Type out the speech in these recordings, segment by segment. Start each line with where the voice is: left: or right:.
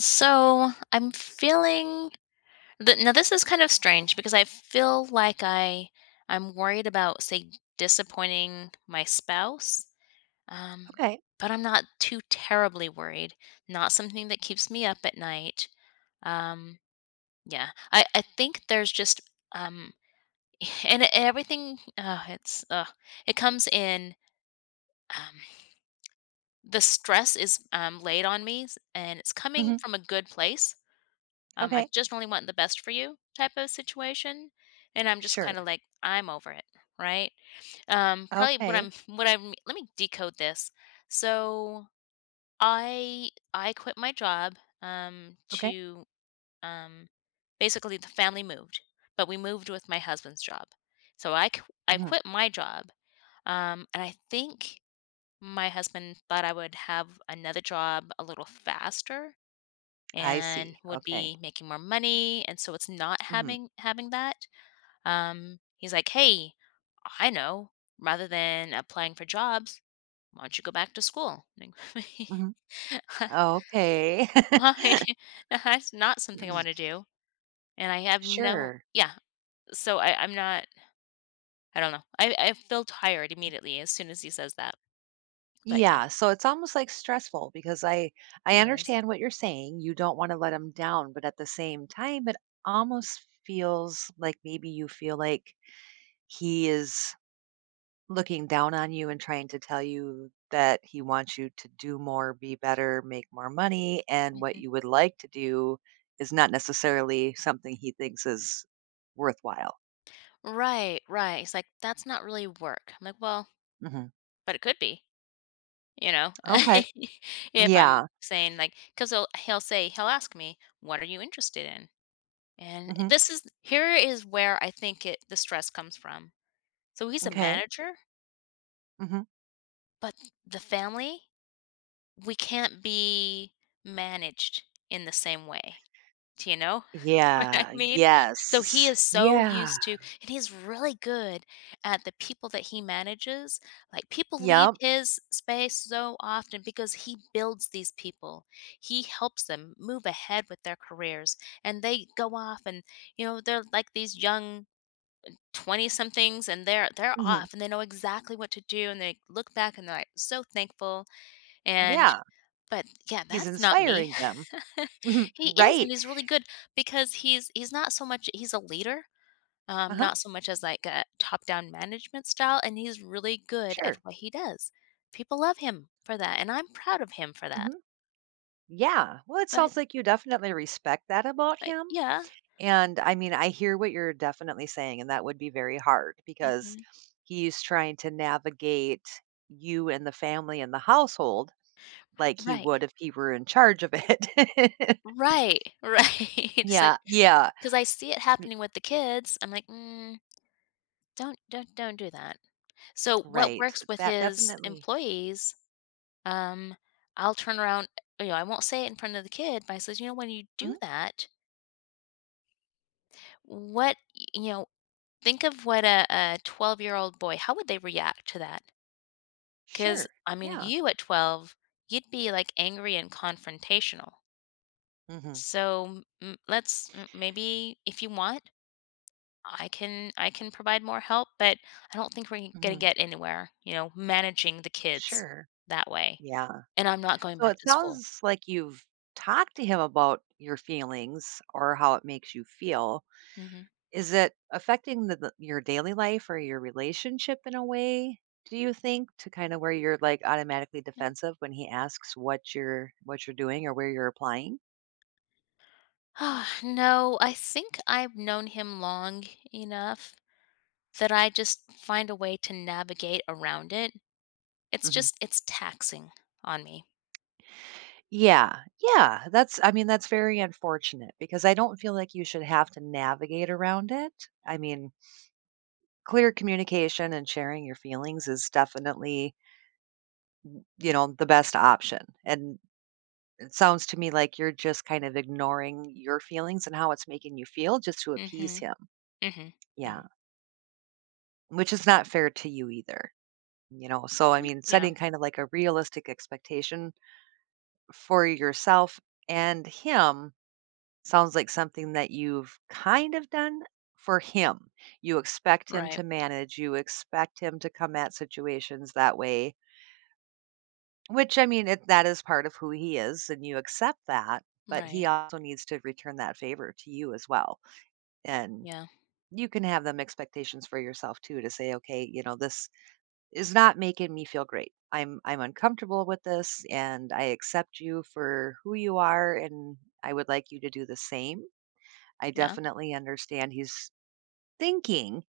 left: So I'm feeling that now this is kind of strange because I feel like I'm worried about say disappointing my spouse, um,
right: Okay.
left: but I'm not too terribly worried. Not something that keeps me up at night. Um, yeah, I think there's just um everything. It's it comes in. Um, the stress is laid on me, and it's coming
right: Mhm.
left: from a good place. I
right: Okay.
left: just only want the best for you type of situation, and I'm just
right: Sure.
left: kind of like I'm over it, right? Probably what I'm
right: Okay.
left: what I'm. Let me decode this. So I quit my job
right: Okay.
left: to um, basically the family moved, but we moved with my husband's job. So I
right: Mhm.
left: quit my job, and I think my husband thought I would have another job a little faster
right: I
left: and
right: see.
left: would
right: Okay.
left: be making more money, and so it's not
right: Mhm.
left: having that. He's like, "Hey, I know, rather than applying for jobs, why don't you go back to school?" I'm like,
right: Mhm. Okay.
left: "Why? That's not something I
right: Mm.
left: want to do, and I have no."
right: Sure.
left: Yeah. So I'm not. I don't know. I feel tired immediately as soon as he says that. But
right: Yeah, so it's almost, like, stressful because I
left: yeah, it is.
right: understand what you're saying. You don't wanna let 'em down, but at the same time, it almost feels like maybe you feel like he is looking down on you and trying to tell you that he wants you to do more, be better, make more money, and what
left: Mm-hmm.
right: you would like to do is not necessarily something he thinks is worthwhile.
left: Right, right. He's like, "That's not really work." I'm like, "Well,
right: Mhm.
left: but it could be. You know?"
right: Okay.
left: If I'm
right: Yeah.
left: saying, like, 'cause he'll he'll say he'll ask me, "What are you interested in?" And
right: Mhm.
left: this is here is where I think it the stress comes from. So he's a
right: Okay.
left: manager,
right: Mhm.
left: but the family, we can't be managed in the same way. Do you know what I
right: Yeah.
left: mean? So he
right: Yes.
left: is so
right: Yeah.
left: used to, and he's really good at the people that he manages. Like, people leave
right: Yep.
left: his space so often because he builds these people. He helps them move ahead with their careers, and they go off, and, you know, they're like these young twenty-somethings, and they're
right: Mhm.
left: off, and they know exactly what to do, and they look back, and they're like so thankful, and
right: Yeah.
left: but, yeah,
right: He's
left: that's not me.
right: inspiring them.
left: He is, and
right: Right.
left: he's really good because he's not so much, he's a leader,
right: Uh-huh.
left: not so much as, like, a top-down management style, and he's really good at
right: Sure.
left: what he does. People love him for that, and I'm proud of him for that.
right: Mhm. Yeah. Well, it
left: But
right: sounds like you definitely respect that about
left: but
right: him.
left: yeah.
right: And I mean, I hear what you're definitely saying, and that would be very hard because
left: Mhm.
right: he's trying to navigate you and the family and the household like he
left: Right.
right: would if he were in charge of it.
left: Right. Right. It's like,
right: Yeah, yeah,
left: because I see it
right: y-
left: happening with the kids. I'm like, "Mm, don't don't do that." So, what
right: right.
left: works with
right: That
left: his
right: definitely.
left: employees. Um, I'll turn around, you know, I won't say it in front of the kid, but I says, you know, "When you do
right: Mhm.
left: that, what, you know, think of what a 12-year-old year old boy, how would they react to that? Because,
right: Sure.
left: I mean,
right: Yeah.
left: you at 12, you'd be like angry and confrontational.
right: Hmm.
left: So let's maybe if you want, I can provide more help, but I don't think we're gonna
right: Hmm.
left: get anywhere. You know, managing the kids
right: Sure.
left: that way."
right: Yeah.
left: And I'm not going
right: So
left: back
right: it
left: to school.
right: sounds like you've talked to him about your feelings or how it makes you feel.
left: Hmm.
right: Is it affecting the your daily life or your relationship in a way, do you think, to kinda where you're, like, automatically defensive when he asks what you're doing or where you're applying?
left: Ah, no, I think I've known him long enough that I just find a way to navigate around it. It's
right: Mhm.
left: just it's taxing on me.
right: Yeah, yeah, that's I mean, that's very unfortunate because I don't feel like you should have to navigate around it. I mean, clear communication and sharing your feelings is definitely the best option, and it sounds to me like you're just kind of ignoring your feelings and how it's making you feel just to
left: Mm.
right: appease
left: Mhm.
right: him.
left: Mhm.
right: Yeah,
left: Mhm.
right: which is not fair to you either, you know? So, I mean,
left: Yeah.
right: setting kind of like a realistic expectation for yourself and him sounds like something that you've kind of done for him. You expect him
left: Right.
right: to manage, you expect him to come at situations that way, which I mean, it, that is part of who he is and you accept that, but he
left: Right.
right: also needs to return that favor to you as well. And
left: Yeah.
right: you can have them expectations for yourself too to say, okay this is not making me feel great. I'm uncomfortable with this and I accept you for who you are and I would like you to do the same. I
left: Yeah.
right: definitely understand he's thinking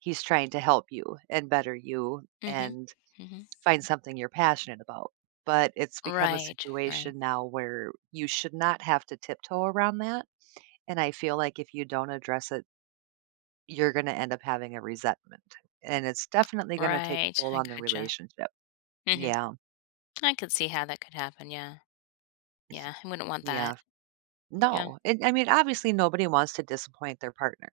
right: he's trying to help you and better you
left: Mm. Mhm.
right: and
left: Mm. Mhm.
right: find something you're passionate about. But it's become a
left: Right. Right.
right: situation now where you should not have to tiptoe around that. And I feel like if you don't address it, you're going to end up having a resentment. And it's definitely going to take a
left: Right.
right: toll
left: I
right: on the
left: gotcha.
right: relationship.
left: Mm. Mhm.
right: Yeah.
left: I could see how that could happen. Yeah. Yeah. I wouldn't want
right: Yeah.
left: that. But yeah.
right: No, and I mean, obviously, nobody wants to disappoint their partner,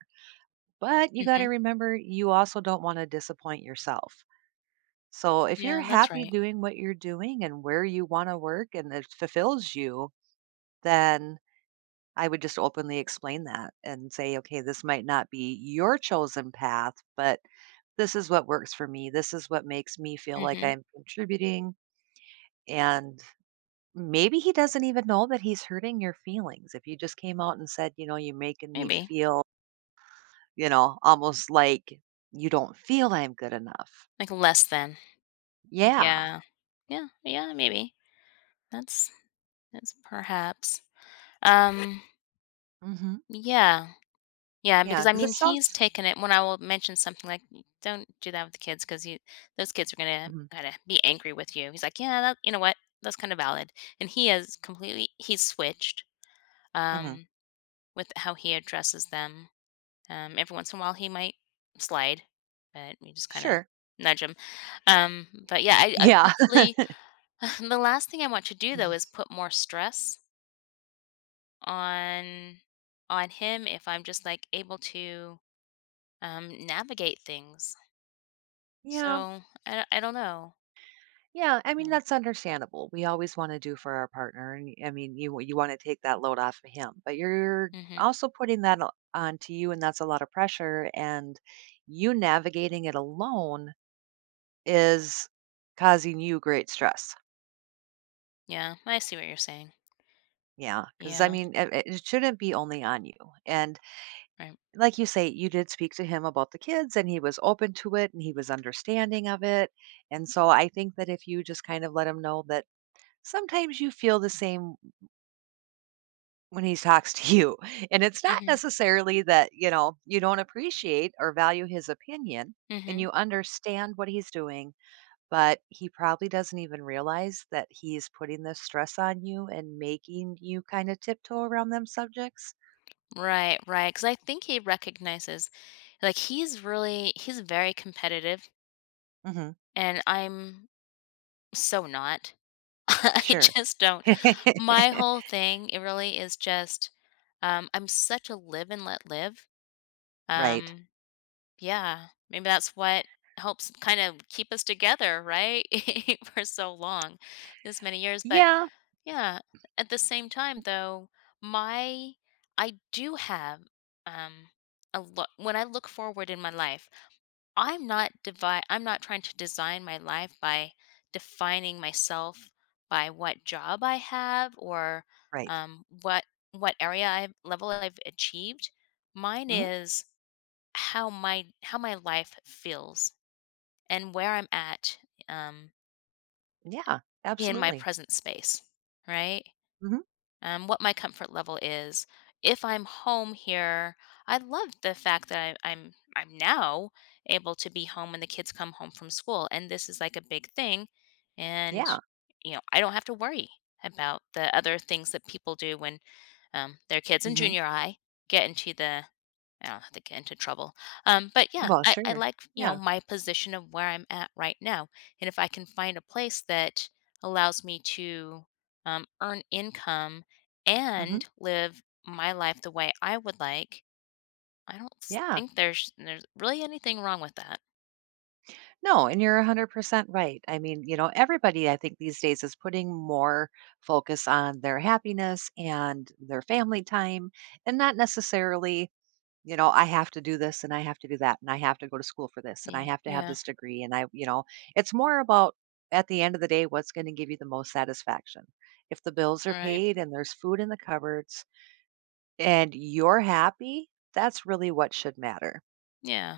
right: but you got to
left: Mhm.
right: remember you also don't want to disappoint yourself. So if you're
left: Yeah, that's
right: happy
left: right.
right: doing what you're doing and where you want to work and it fulfills you, then I would just openly explain that and say, okay, this might not be your chosen path, but this is what works for me. This is what makes me feel
left: Mm.
right: like
left: Mhm.
right: I'm contributing. And maybe he doesn't even know that he's hurting your feelings. If you just came out and said you're making me
left: Maybe.
right: feel. You know, almost like, "You don't feel I'm good enough."
left: Like less than.
right: Yeah.
left: Yeah. Yeah. Yeah, maybe. That's That's perhaps. Um,
right: Mhm.
left: yeah. Yeah, because I
right: Because it
left: mean,
right: sounds.
left: he's taken it when I will mention something like, "Y- don't do that with the kids, because you those kids are gonna
right: Mhm.
left: kind of be angry with you." He's like, "Yeah, that, you know what? That's kind of valid." And he has completely he's switched,
right: Mhm.
left: um, with how he addresses them. Every once in a while, he might slide, but we just kind of
right: Sure.
left: nudge him. But yeah, I
right: Yeah.
left: just really the last thing I want to do though
right: Mhm.
left: is put more stress on on him if I'm just like able to navigate things.
right: Yeah,
left: So I don't know.
right: yeah, I mean,
left: Mm.
right: that's understandable. We always wanna do for our partner, and, I mean, you wanna take that load off of him, but you're
left: Mm-hmm.
right: also putting that o onto you, and that's a lot of pressure, and you navigating it alone is causing you great stress.
left: Yeah, I see what you're saying.
right: Yeah, because I
left: Yeah,
right: mean, it shouldn't be only on you, and
left: right.
right: like you say, you did speak to him about the kids and he was open to it and he was understanding of it. And so I think that if you just kind of let him know that sometimes you feel the same when he talks to you, and it's not
left: Mm-hmm.
right: necessarily that, you know, you don't appreciate or value his opinion and
left: Mm-hmm.
right: you understand what he's doing, but he probably doesn't even realize that he's putting this stress on you and making you kind of tiptoe around them subjects.
left: Right, right. Because I think he recognizes, like, he's really, he's very competitive,
right: Hmm.
left: and I'm so not. I
right: Sure.
left: just don't. My whole thing, it really is just, I'm such a live and let live.
right: Right.
left: Um, Yeah, maybe that's what helps kind of keep us together, right? For so long, this many years. But
right: Yeah.
left: yeah, at the same time, though, my I do have um a look when I look forward in my life. I'm not trying to design my life by defining myself by what job I have, or
right: Right.
left: um, what what area I level I've achieved. Mine
right: Mhm.
left: is how my life feels and where I'm at, um,
right: Yeah,
left: in my
right: absolutely.
left: present space, right?
right: Mhm.
left: What my comfort level is. If I'm home here, I love the fact that I'm now able to be home when the kids come home from school, and this is like a big thing, and
right: Yeah.
left: you know I don't have to worry about the other things that people do when, their kids in
right: Mhm.
left: junior high get into the I don't have to get into trouble. But yeah,
right: Well,
left: I
right: sure.
left: like, you know,
right: Yeah.
left: my position of where I'm at right now. And if I can find a place that allows me to earn income
right: Mhm.
left: and live my life the way I would like, I don't s-
right: Yeah.
left: think there's really anything wrong with that.
right: No, and you're 100% right. I mean everybody I think these days is putting more focus on their happiness and their family time and not necessarily I have to do this and I have to do that and I have to go to school for this and I
left: Y-
right: have to have
left: yeah,
right: this degree and I it's more about at the end of the day what's going to give you the most satisfaction. If the bills are
left: right.
right: paid and there's food in the cupboards, and you're happy, that's really what should matter.
left: Yeah,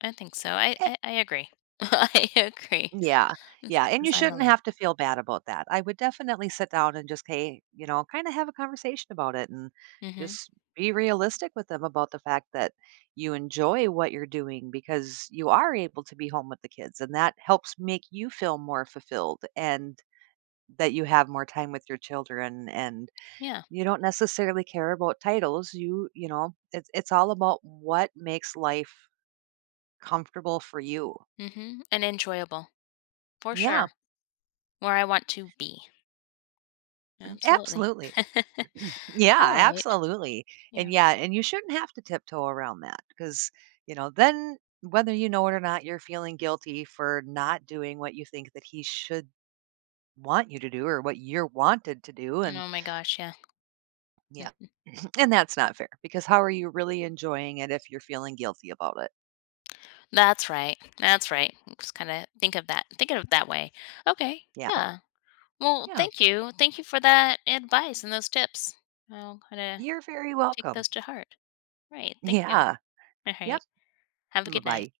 left: I think so.
right: Eh,
left: I agree. I agree.
right: yeah,
left: Let's
right: yeah, and you
left: design the
right: shouldn't
left: life.
right: have to feel bad about that. I would definitely sit down and just, hey kind of have a conversation about it and
left: Mm-hmm.
right: just be realistic with them about the fact that you enjoy what you're doing because you are able to be home with the kids and that helps make you feel more fulfilled and that you have more time with your children and
left: Yeah.
right: you don't necessarily care about titles. It's all about what makes life comfortable for you.
left: Mm-hmm. And enjoyable for
right: Yeah,
left: sure. Where I want to be.
right: mm,
left: Absolutely.
right: absolutely.
left: All
right: Yeah,
left: right.
right: absolutely. And
left: Yeah.
right: yeah, and you shouldn't have to tiptoe around that because then whether you know it or not, you're feeling guilty for not doing what you think that he should want you to do or what you're wanted to do. And
left: Oh my gosh. Yeah.
right: yeah, and that's not fair because how are you really enjoying it if you're feeling guilty about it?
left: That's right. That's right. Just kind of think of that. Think of it that way. Okay.
right: Yeah,
left: Yeah. Well,
right: yeah,
left: thank you. Thank you for that advice and those tips. I'll kind of
right: you're very
left: take those
right: welcome.
left: to heart. Right. Thank you.
right: Yeah,
left: All
right: yep.
left: right. Have a
right: Bye
left: good night.
right: bye.